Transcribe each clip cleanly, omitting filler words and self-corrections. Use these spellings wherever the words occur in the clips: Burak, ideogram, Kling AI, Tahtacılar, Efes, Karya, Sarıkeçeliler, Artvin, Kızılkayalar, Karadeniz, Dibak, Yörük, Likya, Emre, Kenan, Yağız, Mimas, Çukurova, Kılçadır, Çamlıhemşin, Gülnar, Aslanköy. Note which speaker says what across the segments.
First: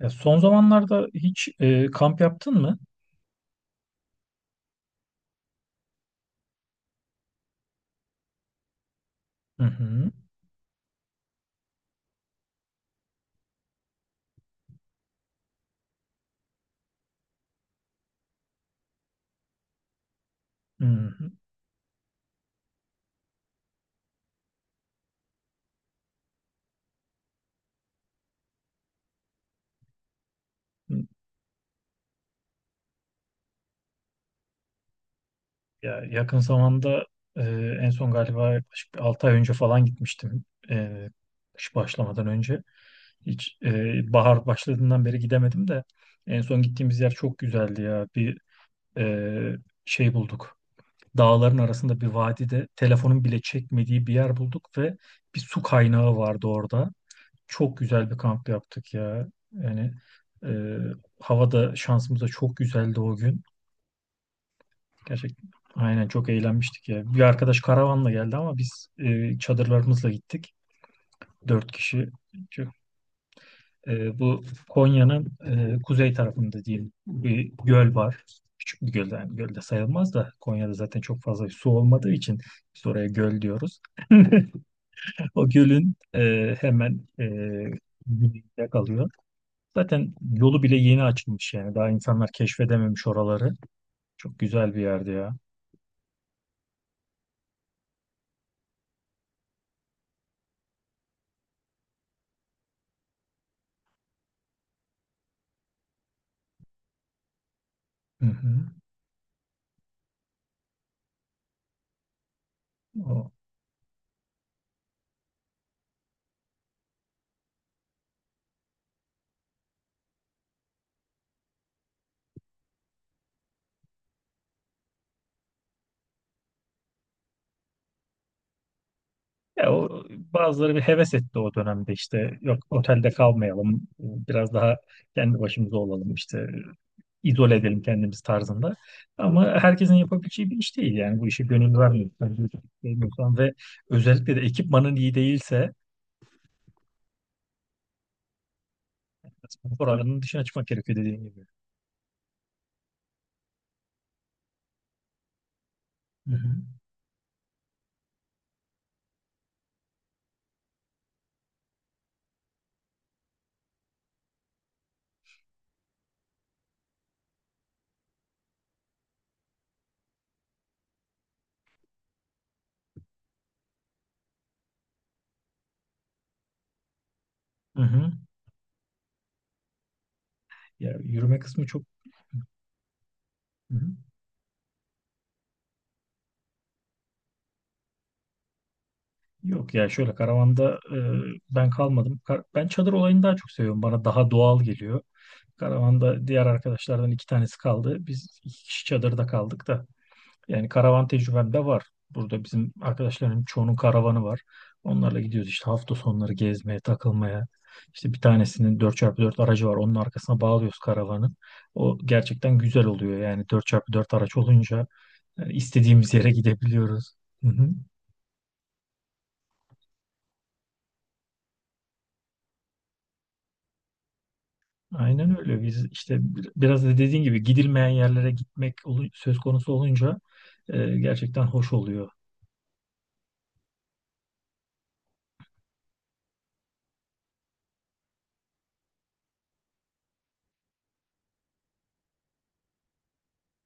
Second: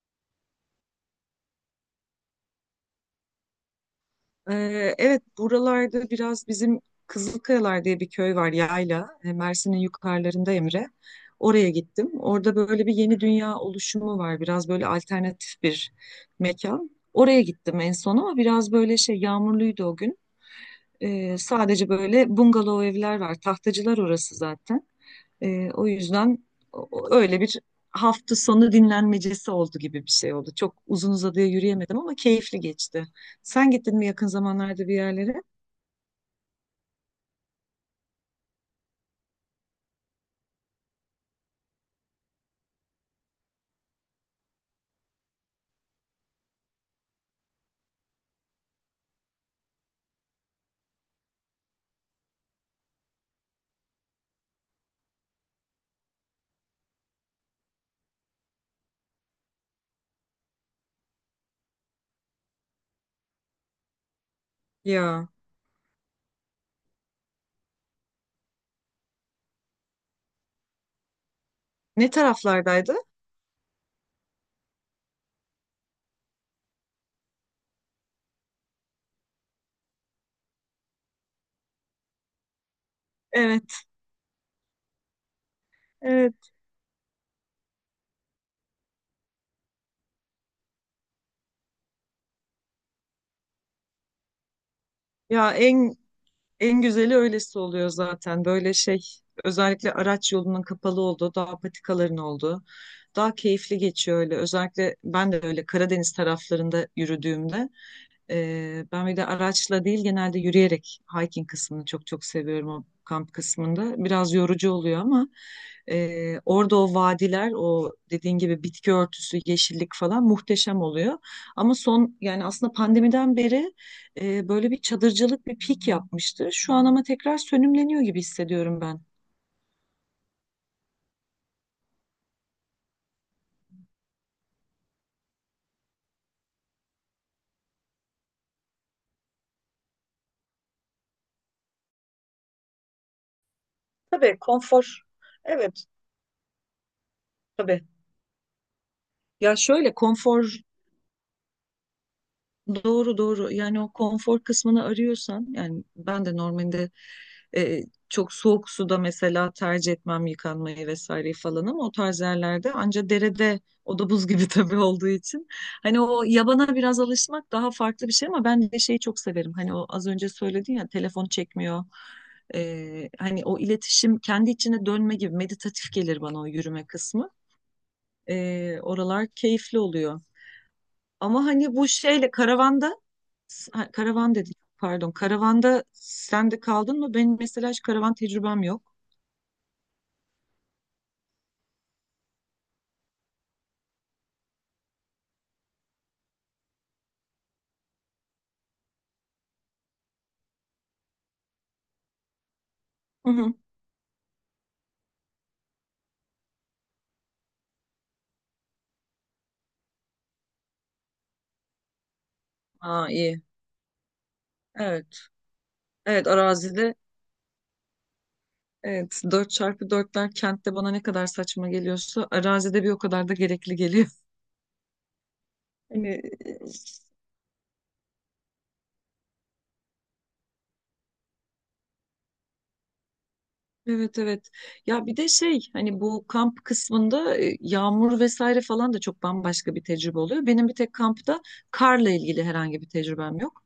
Speaker 1: Ya son zamanlarda hiç kamp yaptın mı?
Speaker 2: Evet, buralarda biraz bizim Kızılkayalar diye bir köy var, yayla.
Speaker 1: Hı
Speaker 2: Mersin'in
Speaker 1: hı.
Speaker 2: yukarılarında Emre. Oraya gittim. Orada böyle bir yeni dünya oluşumu var. Biraz böyle alternatif bir mekan. Oraya gittim en son ama biraz böyle şey yağmurluydu o gün.
Speaker 1: Hı hı.
Speaker 2: Sadece böyle bungalov evler var. Tahtacılar orası zaten. O yüzden öyle bir hafta sonu dinlenmecesi oldu gibi bir şey oldu. Çok uzun uzadıya yürüyemedim ama keyifli geçti. Sen gittin mi yakın zamanlarda bir yerlere?
Speaker 1: Ya yakın zamanda e, en son galiba yaklaşık 6 ay önce falan gitmiştim. E, Kış başlamadan önce. Hiç bahar başladığından beri gidemedim de en son gittiğimiz yer çok güzeldi ya. Bir e, şey bulduk. Dağların arasında bir vadide telefonun bile çekmediği bir yer bulduk ve bir su kaynağı vardı orada. Çok güzel bir kamp yaptık ya. Yani e, havada şansımız da çok güzeldi o gün.
Speaker 2: Ya
Speaker 1: Gerçekten aynen çok eğlenmiştik ya. Bir arkadaş karavanla geldi ama biz çadırlarımızla gittik. Dört kişi.
Speaker 2: ne
Speaker 1: Çok-
Speaker 2: taraflardaydı?
Speaker 1: bu Konya'nın kuzey tarafında diyeyim bir göl var. Küçük bir göl, yani göl de sayılmaz da Konya'da zaten çok fazla su olmadığı için biz oraya göl diyoruz.
Speaker 2: Evet,
Speaker 1: O gölün
Speaker 2: evet.
Speaker 1: hemen güneyinde kalıyor. Zaten yolu bile yeni açılmış yani. Daha insanlar keşfedememiş oraları. Çok güzel bir yerdi ya.
Speaker 2: Ya en güzeli öylesi oluyor zaten. Böyle şey özellikle araç yolunun kapalı olduğu, dağ patikaların olduğu daha keyifli geçiyor öyle. Özellikle ben de öyle Karadeniz taraflarında yürüdüğümde.
Speaker 1: Hı hı.
Speaker 2: Ben bir de araçla değil genelde yürüyerek hiking kısmını çok çok seviyorum o
Speaker 1: O,
Speaker 2: kamp kısmında. Biraz yorucu oluyor ama orada o vadiler, o dediğin gibi bitki örtüsü, yeşillik falan muhteşem oluyor. Ama son yani aslında pandemiden beri böyle bir çadırcılık bir pik yapmıştı. Şu an ama tekrar sönümleniyor gibi hissediyorum ben.
Speaker 1: ya o, bazıları bir heves etti o dönemde, işte yok otelde kalmayalım, biraz daha kendi başımıza olalım, işte izole edelim kendimiz tarzında. Ama herkesin yapabileceği bir iş değil yani, bu işe gönül vermiyorsan, ve özellikle
Speaker 2: Tabii
Speaker 1: de ekipmanın
Speaker 2: konfor.
Speaker 1: iyi değilse
Speaker 2: Evet tabii. Ya
Speaker 1: spor
Speaker 2: şöyle
Speaker 1: alanının dışına
Speaker 2: konfor.
Speaker 1: çıkmak gerekiyor dediğim gibi.
Speaker 2: Doğru doğru yani o konfor kısmını arıyorsan yani ben
Speaker 1: Hı
Speaker 2: de
Speaker 1: hı.
Speaker 2: normalde e, çok soğuk suda mesela tercih etmem yıkanmayı vesaire falan ama o tarz yerlerde anca derede o da buz gibi tabii olduğu için hani o yabana biraz alışmak daha farklı bir şey ama ben de şeyi çok severim hani o az önce söyledin ya telefon çekmiyor. Hani o iletişim kendi içine dönme gibi meditatif gelir bana o yürüme kısmı.
Speaker 1: Hı hı.
Speaker 2: Oralar keyifli oluyor.
Speaker 1: Ya yürüme
Speaker 2: Ama
Speaker 1: kısmı
Speaker 2: hani
Speaker 1: çok.
Speaker 2: bu şeyle karavanda,
Speaker 1: Hı hı.
Speaker 2: ha, karavan dedik. Pardon. Karavanda sen de kaldın mı? Benim mesela hiç karavan tecrübem yok.
Speaker 1: Yok, ya şöyle karavanda ben kalmadım. Ben çadır olayını daha çok seviyorum. Bana daha doğal geliyor. Karavanda diğer arkadaşlardan iki tanesi kaldı. Biz iki kişi çadırda kaldık da. Yani karavan tecrübem de var. Burada bizim
Speaker 2: Hı
Speaker 1: arkadaşların
Speaker 2: hı.
Speaker 1: çoğunun karavanı var. Onlarla gidiyoruz işte hafta sonları gezmeye, takılmaya. İşte bir tanesinin dört çarpı dört aracı var. Onun arkasına bağlıyoruz karavanı. O gerçekten güzel
Speaker 2: Aa
Speaker 1: oluyor.
Speaker 2: iyi.
Speaker 1: Yani dört çarpı dört araç olunca
Speaker 2: Evet.
Speaker 1: istediğimiz
Speaker 2: Evet
Speaker 1: yere
Speaker 2: arazide
Speaker 1: gidebiliyoruz. Hı hı.
Speaker 2: evet dört çarpı dörtler kentte bana ne kadar saçma geliyorsa arazide bir o kadar da gerekli geliyor.
Speaker 1: Aynen öyle. Biz
Speaker 2: Hani
Speaker 1: işte
Speaker 2: e,
Speaker 1: biraz da dediğin gibi gidilmeyen yerlere gitmek söz konusu olunca gerçekten hoş oluyor.
Speaker 2: evet evet. Ya bir de şey hani bu kamp kısmında yağmur vesaire falan da çok bambaşka bir tecrübe oluyor. Benim bir tek kampta karla ilgili herhangi bir tecrübem yok.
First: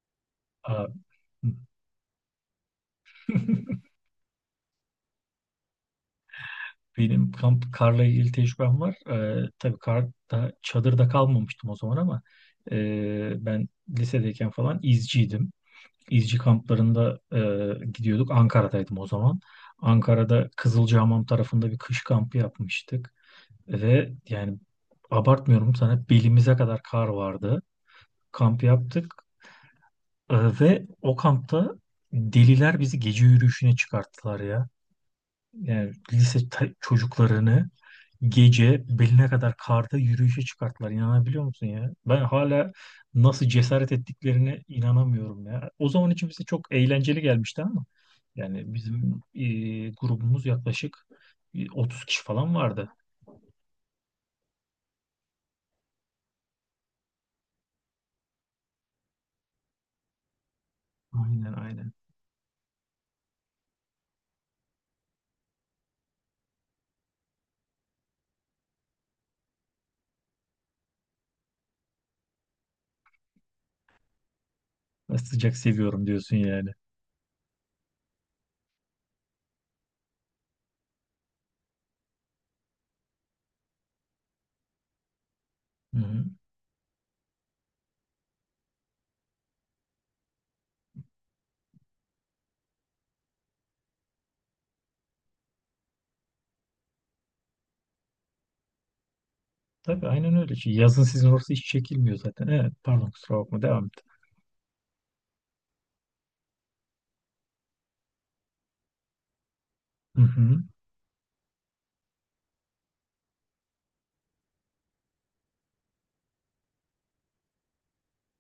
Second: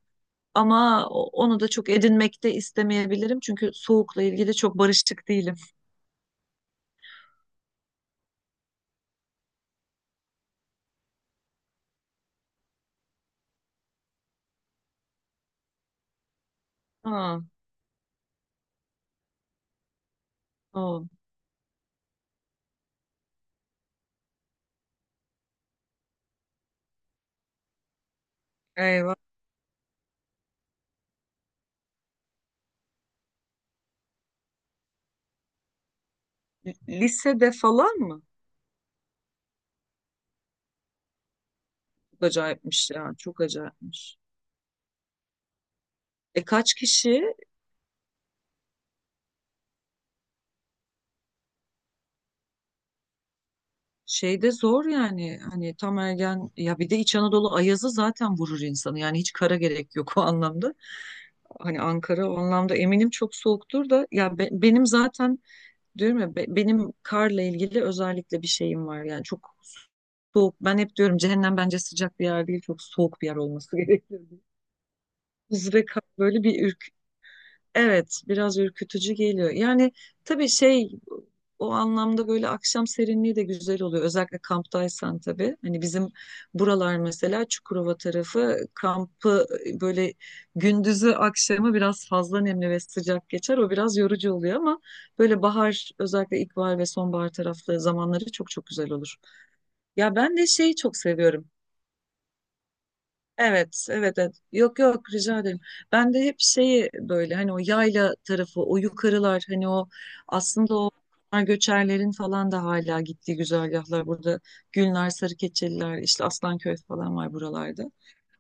Speaker 1: Aa,
Speaker 2: Ama onu da çok edinmek de istemeyebilirim. Çünkü soğukla ilgili çok barışık değilim.
Speaker 1: benim kamp karla ilgili tecrübem var. Tabii karda, çadırda kalmamıştım o zaman ama ben lisedeyken falan izciydim. İzci kamplarında
Speaker 2: Ha,
Speaker 1: gidiyorduk. Ankara'daydım o zaman. Ankara'da
Speaker 2: o.
Speaker 1: Kızılcahamam tarafında bir kış kampı yapmıştık. Ve yani abartmıyorum, sana belimize kadar kar vardı. Kamp yaptık.
Speaker 2: Eyvah.
Speaker 1: Ve o kampta deliler bizi gece yürüyüşüne çıkarttılar ya, yani lise
Speaker 2: Lisede
Speaker 1: çocuklarını
Speaker 2: falan mı?
Speaker 1: gece beline kadar karda yürüyüşe çıkarttılar. İnanabiliyor musun ya? Ben
Speaker 2: Çok
Speaker 1: hala
Speaker 2: acayipmiş yani. Çok
Speaker 1: nasıl cesaret
Speaker 2: acayipmiş.
Speaker 1: ettiklerine inanamıyorum ya. O zaman için bize
Speaker 2: E,
Speaker 1: çok
Speaker 2: kaç
Speaker 1: eğlenceli
Speaker 2: kişi?
Speaker 1: gelmişti ama yani bizim grubumuz yaklaşık 30 kişi falan vardı.
Speaker 2: Şeyde zor yani. Hani tam ergen ya bir de İç Anadolu ayazı zaten vurur insanı. Yani hiç kara gerek yok o anlamda.
Speaker 1: Aynen
Speaker 2: Hani
Speaker 1: aynen.
Speaker 2: Ankara o anlamda eminim çok soğuktur da ya benim zaten. Diyorum ya benim karla ilgili özellikle bir şeyim var yani çok soğuk. Ben hep diyorum cehennem bence sıcak bir yer değil, çok soğuk bir yer olması gerekir, diye.
Speaker 1: Ben sıcak
Speaker 2: Buz ve kar
Speaker 1: seviyorum diyorsun
Speaker 2: böyle
Speaker 1: yani.
Speaker 2: bir. Evet, biraz ürkütücü geliyor. Yani tabii şey o anlamda böyle akşam serinliği de güzel oluyor. Özellikle kamptaysan tabii. Hani
Speaker 1: Hı
Speaker 2: bizim
Speaker 1: hı.
Speaker 2: buralar mesela Çukurova tarafı kampı böyle gündüzü akşamı biraz fazla nemli ve sıcak geçer. O biraz yorucu oluyor ama böyle bahar özellikle ilkbahar ve sonbahar taraflı zamanları çok çok güzel olur.
Speaker 1: Tabii
Speaker 2: Ya
Speaker 1: aynen
Speaker 2: ben de
Speaker 1: öyle. Şey,
Speaker 2: şeyi çok
Speaker 1: yazın sizin
Speaker 2: seviyorum.
Speaker 1: orası hiç çekilmiyor zaten. Evet, pardon kusura bakma devam
Speaker 2: Evet,
Speaker 1: et.
Speaker 2: evet, evet. Yok yok rica ederim. Ben de hep şeyi böyle hani o yayla tarafı, o yukarılar hani o
Speaker 1: Hı hı.
Speaker 2: aslında o göçerlerin falan da hala gittiği güzergahlar burada. Gülnar, Sarıkeçeliler, işte Aslanköy falan var buralarda.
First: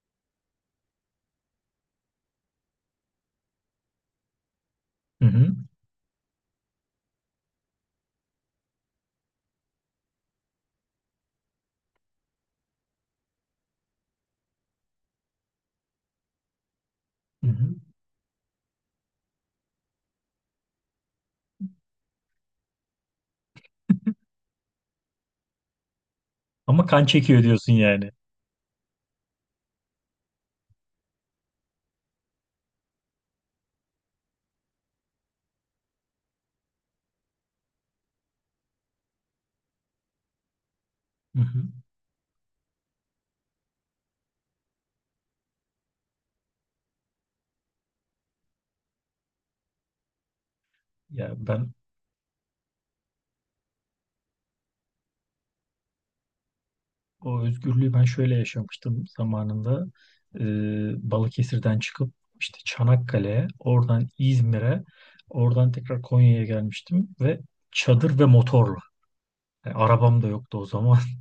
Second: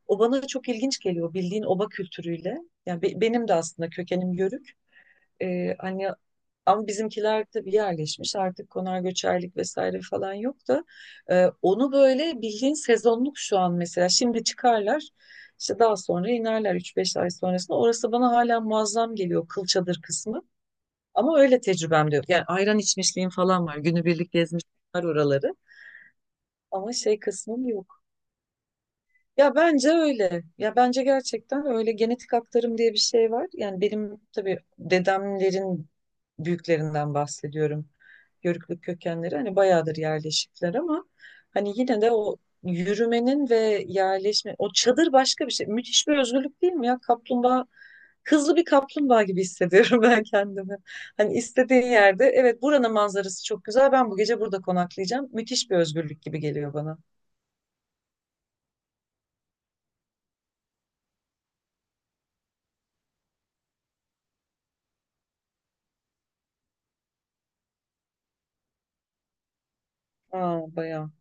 Speaker 2: O bana çok ilginç geliyor bildiğin oba kültürüyle. Yani benim de aslında kökenim Yörük.
Speaker 1: Hı hı.
Speaker 2: Hani ama bizimkiler tabii yerleşmiş artık konar göçerlik vesaire falan yok da onu böyle bildiğin sezonluk şu an mesela şimdi çıkarlar işte daha sonra inerler üç beş ay
Speaker 1: Hı hı.
Speaker 2: sonrasında orası bana hala muazzam geliyor Kılçadır kısmı ama öyle tecrübem de yok yani ayran içmişliğim falan var günübirlik gezmişler oraları
Speaker 1: Ama
Speaker 2: ama
Speaker 1: kan
Speaker 2: şey
Speaker 1: çekiyor
Speaker 2: kısmım
Speaker 1: diyorsun
Speaker 2: yok
Speaker 1: yani.
Speaker 2: ya bence öyle. Ya bence gerçekten öyle genetik aktarım diye bir şey var. Yani benim tabii dedemlerin büyüklerinden bahsediyorum. Yörüklük kökenleri hani bayağıdır yerleşikler ama
Speaker 1: Hı hı.
Speaker 2: hani yine de o yürümenin ve yerleşme o çadır başka bir şey. Müthiş bir özgürlük değil mi ya? Kaplumbağa, hızlı bir kaplumbağa gibi hissediyorum ben kendimi.
Speaker 1: Ya
Speaker 2: Hani
Speaker 1: ben
Speaker 2: istediğin yerde, evet, buranın manzarası çok güzel. Ben bu gece burada konaklayacağım. Müthiş bir özgürlük gibi geliyor bana.
Speaker 1: o özgürlüğü ben şöyle yaşamıştım zamanında. Balıkesir'den çıkıp işte Çanakkale'ye, oradan İzmir'e, oradan tekrar Konya'ya gelmiştim ve çadır ve motorla. Yani arabam da yoktu o
Speaker 2: Aa
Speaker 1: zaman.
Speaker 2: bayağı.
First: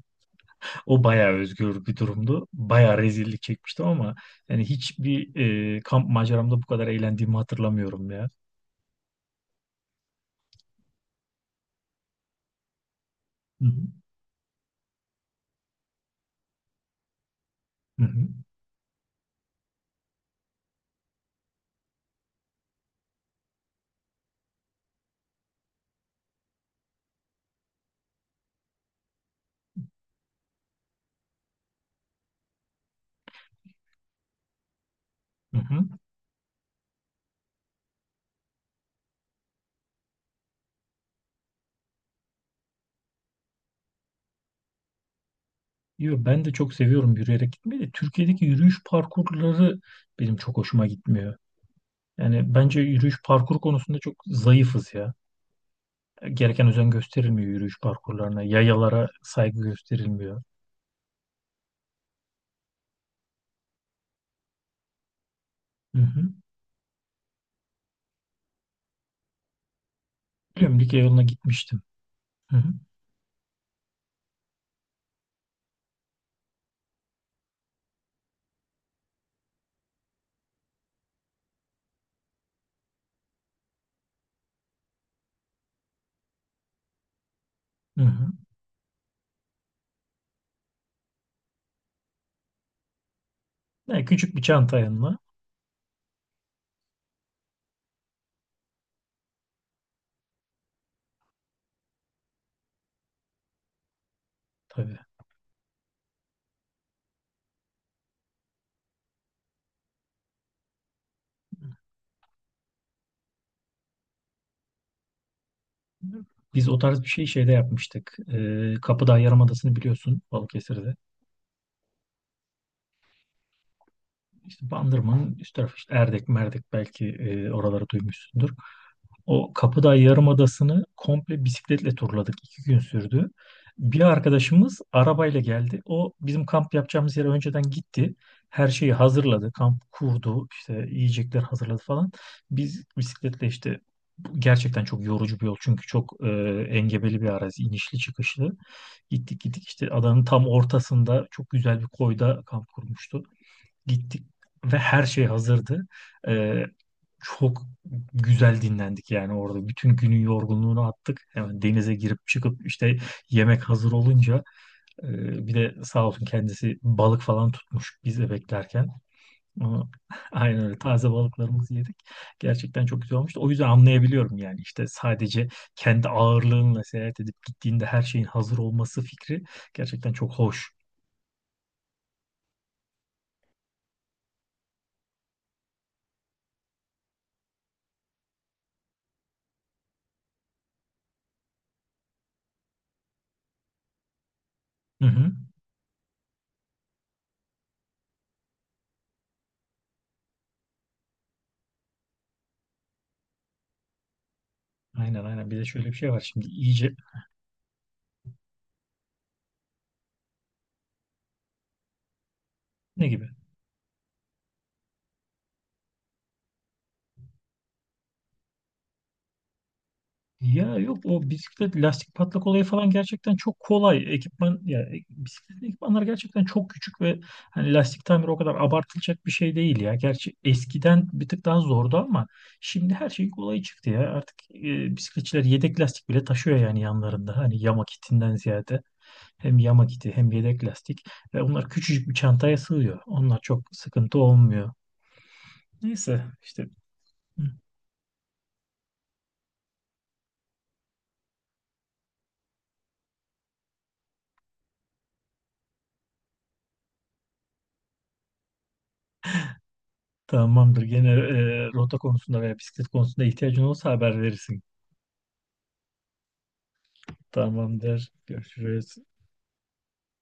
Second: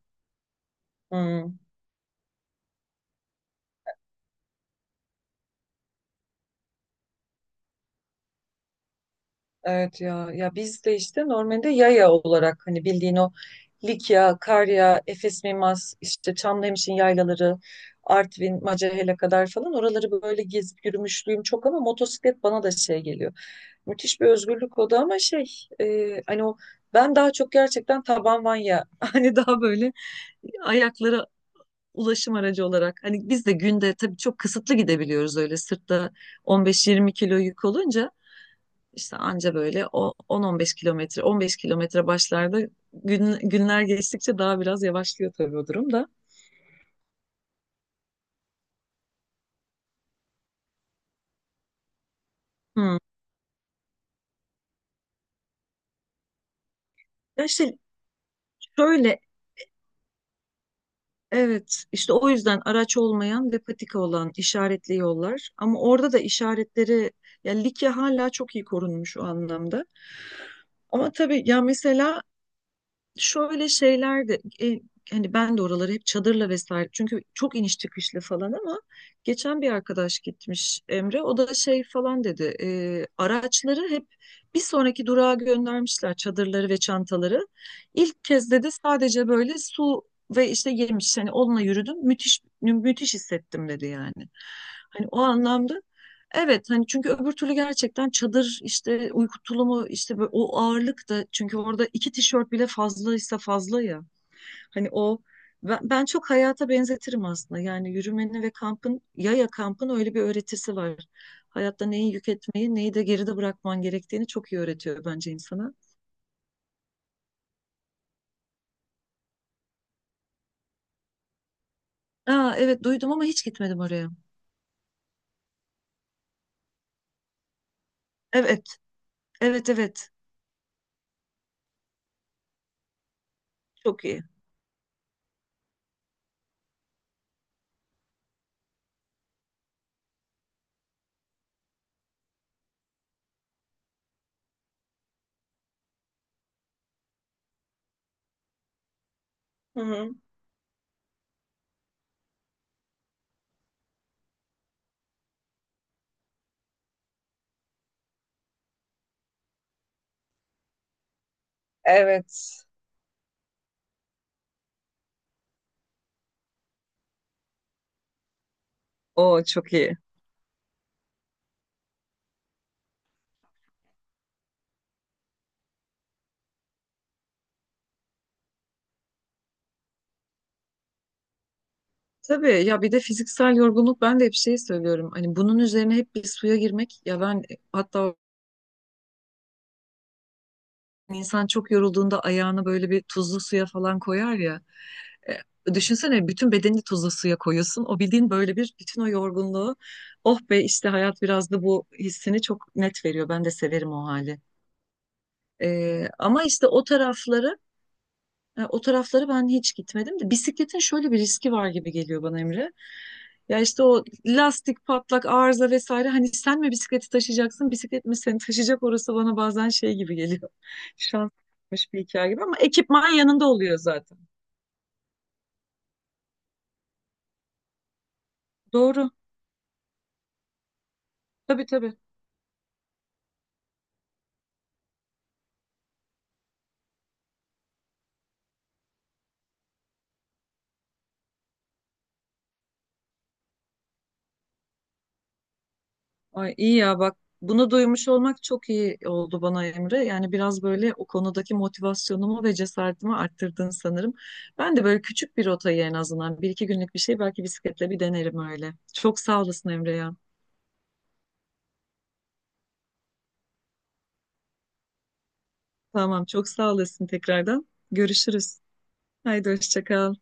Speaker 1: O bayağı
Speaker 2: Hmm.
Speaker 1: özgür bir durumdu. Bayağı rezillik çekmiştim ama yani hiçbir kamp maceramda bu kadar eğlendiğimi hatırlamıyorum ya.
Speaker 2: Evet ya biz de işte normalde yaya olarak hani bildiğin o
Speaker 1: Hı hı.
Speaker 2: Likya, Karya, Efes Mimas, işte Çamlıhemşin yaylaları,
Speaker 1: Hı hı.
Speaker 2: Artvin, Macahel'e kadar falan oraları böyle gezip yürümüşlüğüm çok ama motosiklet bana da şey geliyor. Müthiş bir özgürlük o da ama şey hani o ben daha çok gerçekten taban vanya hani daha böyle ayaklara ulaşım aracı olarak hani biz de günde tabii çok kısıtlı gidebiliyoruz
Speaker 1: Hı
Speaker 2: öyle
Speaker 1: hı.
Speaker 2: sırtta 15-20 kilo yük olunca işte anca böyle o 10-15 kilometre, 15 kilometre başlarda günler geçtikçe daha biraz yavaşlıyor tabii o durum da.
Speaker 1: Yo, ben de çok seviyorum yürüyerek gitmeyi de. Türkiye'deki yürüyüş parkurları benim çok hoşuma gitmiyor. Yani bence
Speaker 2: Hmm.
Speaker 1: yürüyüş parkur konusunda çok zayıfız ya. Gereken özen
Speaker 2: Ya
Speaker 1: gösterilmiyor
Speaker 2: işte
Speaker 1: yürüyüş parkurlarına. Yayalara
Speaker 2: şöyle
Speaker 1: saygı gösterilmiyor.
Speaker 2: evet işte o yüzden araç olmayan ve patika olan işaretli yollar ama
Speaker 1: Hı
Speaker 2: orada da
Speaker 1: hı.
Speaker 2: işaretleri ya Likya hala çok iyi korunmuş o anlamda.
Speaker 1: Biliyorum, Likya
Speaker 2: Ama
Speaker 1: yoluna
Speaker 2: tabii ya
Speaker 1: gitmiştim.
Speaker 2: mesela
Speaker 1: Hı hı.
Speaker 2: şöyle şeyler de e, hani ben de oraları hep çadırla vesaire çünkü çok iniş çıkışlı falan ama geçen bir arkadaş gitmiş Emre o da şey falan dedi araçları hep bir sonraki durağa göndermişler çadırları ve çantaları.
Speaker 1: Hı
Speaker 2: İlk
Speaker 1: hı.
Speaker 2: kez dedi sadece böyle su ve işte yemiş hani onunla yürüdüm müthiş müthiş hissettim dedi
Speaker 1: Yani
Speaker 2: yani.
Speaker 1: küçük bir çanta
Speaker 2: Hani
Speaker 1: yanına
Speaker 2: o anlamda evet hani çünkü öbür türlü gerçekten çadır işte uyku tulumu işte böyle o ağırlık da çünkü orada iki tişört bile fazlaysa fazla ya. Hani
Speaker 1: tabii.
Speaker 2: o ben çok hayata benzetirim aslında. Yani yürümenin ve kampın, yaya kampın öyle bir öğretisi var. Hayatta neyi yük etmeyi neyi de geride bırakman gerektiğini çok iyi öğretiyor bence insana.
Speaker 1: Biz o tarz bir şey şeyde yapmıştık. Kapıdağ Yarımadası'nı biliyorsun, Balıkesir'de.
Speaker 2: Aa, evet duydum ama hiç gitmedim oraya.
Speaker 1: İşte Bandırma'nın üst tarafı, işte Erdek, Merdek belki, oraları duymuşsundur.
Speaker 2: Evet
Speaker 1: O
Speaker 2: evet
Speaker 1: Kapıdağ
Speaker 2: evet
Speaker 1: Yarımadası'nı komple bisikletle turladık. 2 gün sürdü. Bir
Speaker 2: çok iyi.
Speaker 1: arkadaşımız arabayla geldi. O bizim kamp yapacağımız yere önceden gitti. Her şeyi hazırladı. Kamp kurdu. İşte yiyecekler hazırladı falan. Biz bisikletle işte, bu gerçekten çok yorucu bir yol. Çünkü çok engebeli bir arazi. İnişli çıkışlı. Gittik gittik,
Speaker 2: Hı
Speaker 1: işte
Speaker 2: hı.
Speaker 1: adanın tam ortasında çok güzel bir koyda kamp kurmuştu. Gittik ve her şey hazırdı. Ee, Çok güzel dinlendik yani orada. Bütün günün yorgunluğunu attık. Hemen denize girip
Speaker 2: Evet.
Speaker 1: çıkıp, işte yemek hazır olunca bir de sağ olsun kendisi balık falan tutmuş biz de beklerken.
Speaker 2: O çok
Speaker 1: Ama
Speaker 2: iyi.
Speaker 1: aynen öyle taze balıklarımızı yedik. Gerçekten çok güzel olmuştu. O yüzden anlayabiliyorum yani, işte sadece kendi ağırlığınla seyahat edip gittiğinde her şeyin hazır olması fikri gerçekten çok hoş.
Speaker 2: Tabii ya bir de fiziksel yorgunluk ben de hep şey söylüyorum. Hani bunun üzerine hep bir suya girmek ya ben hatta insan çok yorulduğunda ayağını böyle bir tuzlu suya falan koyar ya.
Speaker 1: Hı hı.
Speaker 2: Düşünsene bütün bedenini tuzlu suya koyuyorsun. O bildiğin böyle bir bütün o yorgunluğu, oh be, işte hayat biraz da bu hissini çok net veriyor. Ben de severim o hali.
Speaker 1: Aynen aynen. Bir de şöyle bir şey var
Speaker 2: Ama
Speaker 1: şimdi
Speaker 2: işte o
Speaker 1: iyice.
Speaker 2: tarafları. O taraflara ben hiç gitmedim de bisikletin şöyle bir riski var gibi geliyor bana Emre.
Speaker 1: Ne gibi?
Speaker 2: Ya işte o lastik patlak arıza vesaire hani sen mi bisikleti taşıyacaksın bisiklet mi seni taşıyacak orası bana bazen şey gibi geliyor.
Speaker 1: Ya yok, o bisiklet
Speaker 2: Şanslıymış bir
Speaker 1: lastik
Speaker 2: hikaye gibi
Speaker 1: patlak
Speaker 2: ama
Speaker 1: olayı falan
Speaker 2: ekipman
Speaker 1: gerçekten
Speaker 2: yanında
Speaker 1: çok
Speaker 2: oluyor
Speaker 1: kolay.
Speaker 2: zaten.
Speaker 1: Ekipman ya, bisiklet ekipmanları gerçekten çok küçük ve hani lastik tamiri o kadar
Speaker 2: Doğru.
Speaker 1: abartılacak bir şey değil ya. Gerçi eskiden bir tık daha
Speaker 2: Tabii tabii.
Speaker 1: zordu ama şimdi her şey kolay çıktı ya. Artık bisikletçiler yedek lastik bile taşıyor yani yanlarında. Hani yama kitinden ziyade hem yama kiti hem yedek lastik, ve onlar küçücük bir çantaya sığıyor. Onlar çok sıkıntı olmuyor. Neyse
Speaker 2: Ay
Speaker 1: işte.
Speaker 2: iyi ya bak bunu duymuş olmak çok iyi oldu bana Emre. Yani biraz böyle o konudaki motivasyonumu ve cesaretimi arttırdın sanırım. Ben de böyle küçük bir rotayı en azından bir iki günlük bir şey belki bisikletle bir denerim öyle. Çok sağ olasın Emre ya.
Speaker 1: Tamamdır. Gene rota konusunda veya bisiklet konusunda ihtiyacın olursa haber verirsin.
Speaker 2: Tamam çok sağ olasın tekrardan.
Speaker 1: Tamamdır.
Speaker 2: Görüşürüz.
Speaker 1: Görüşürüz.
Speaker 2: Haydi hoşça kal.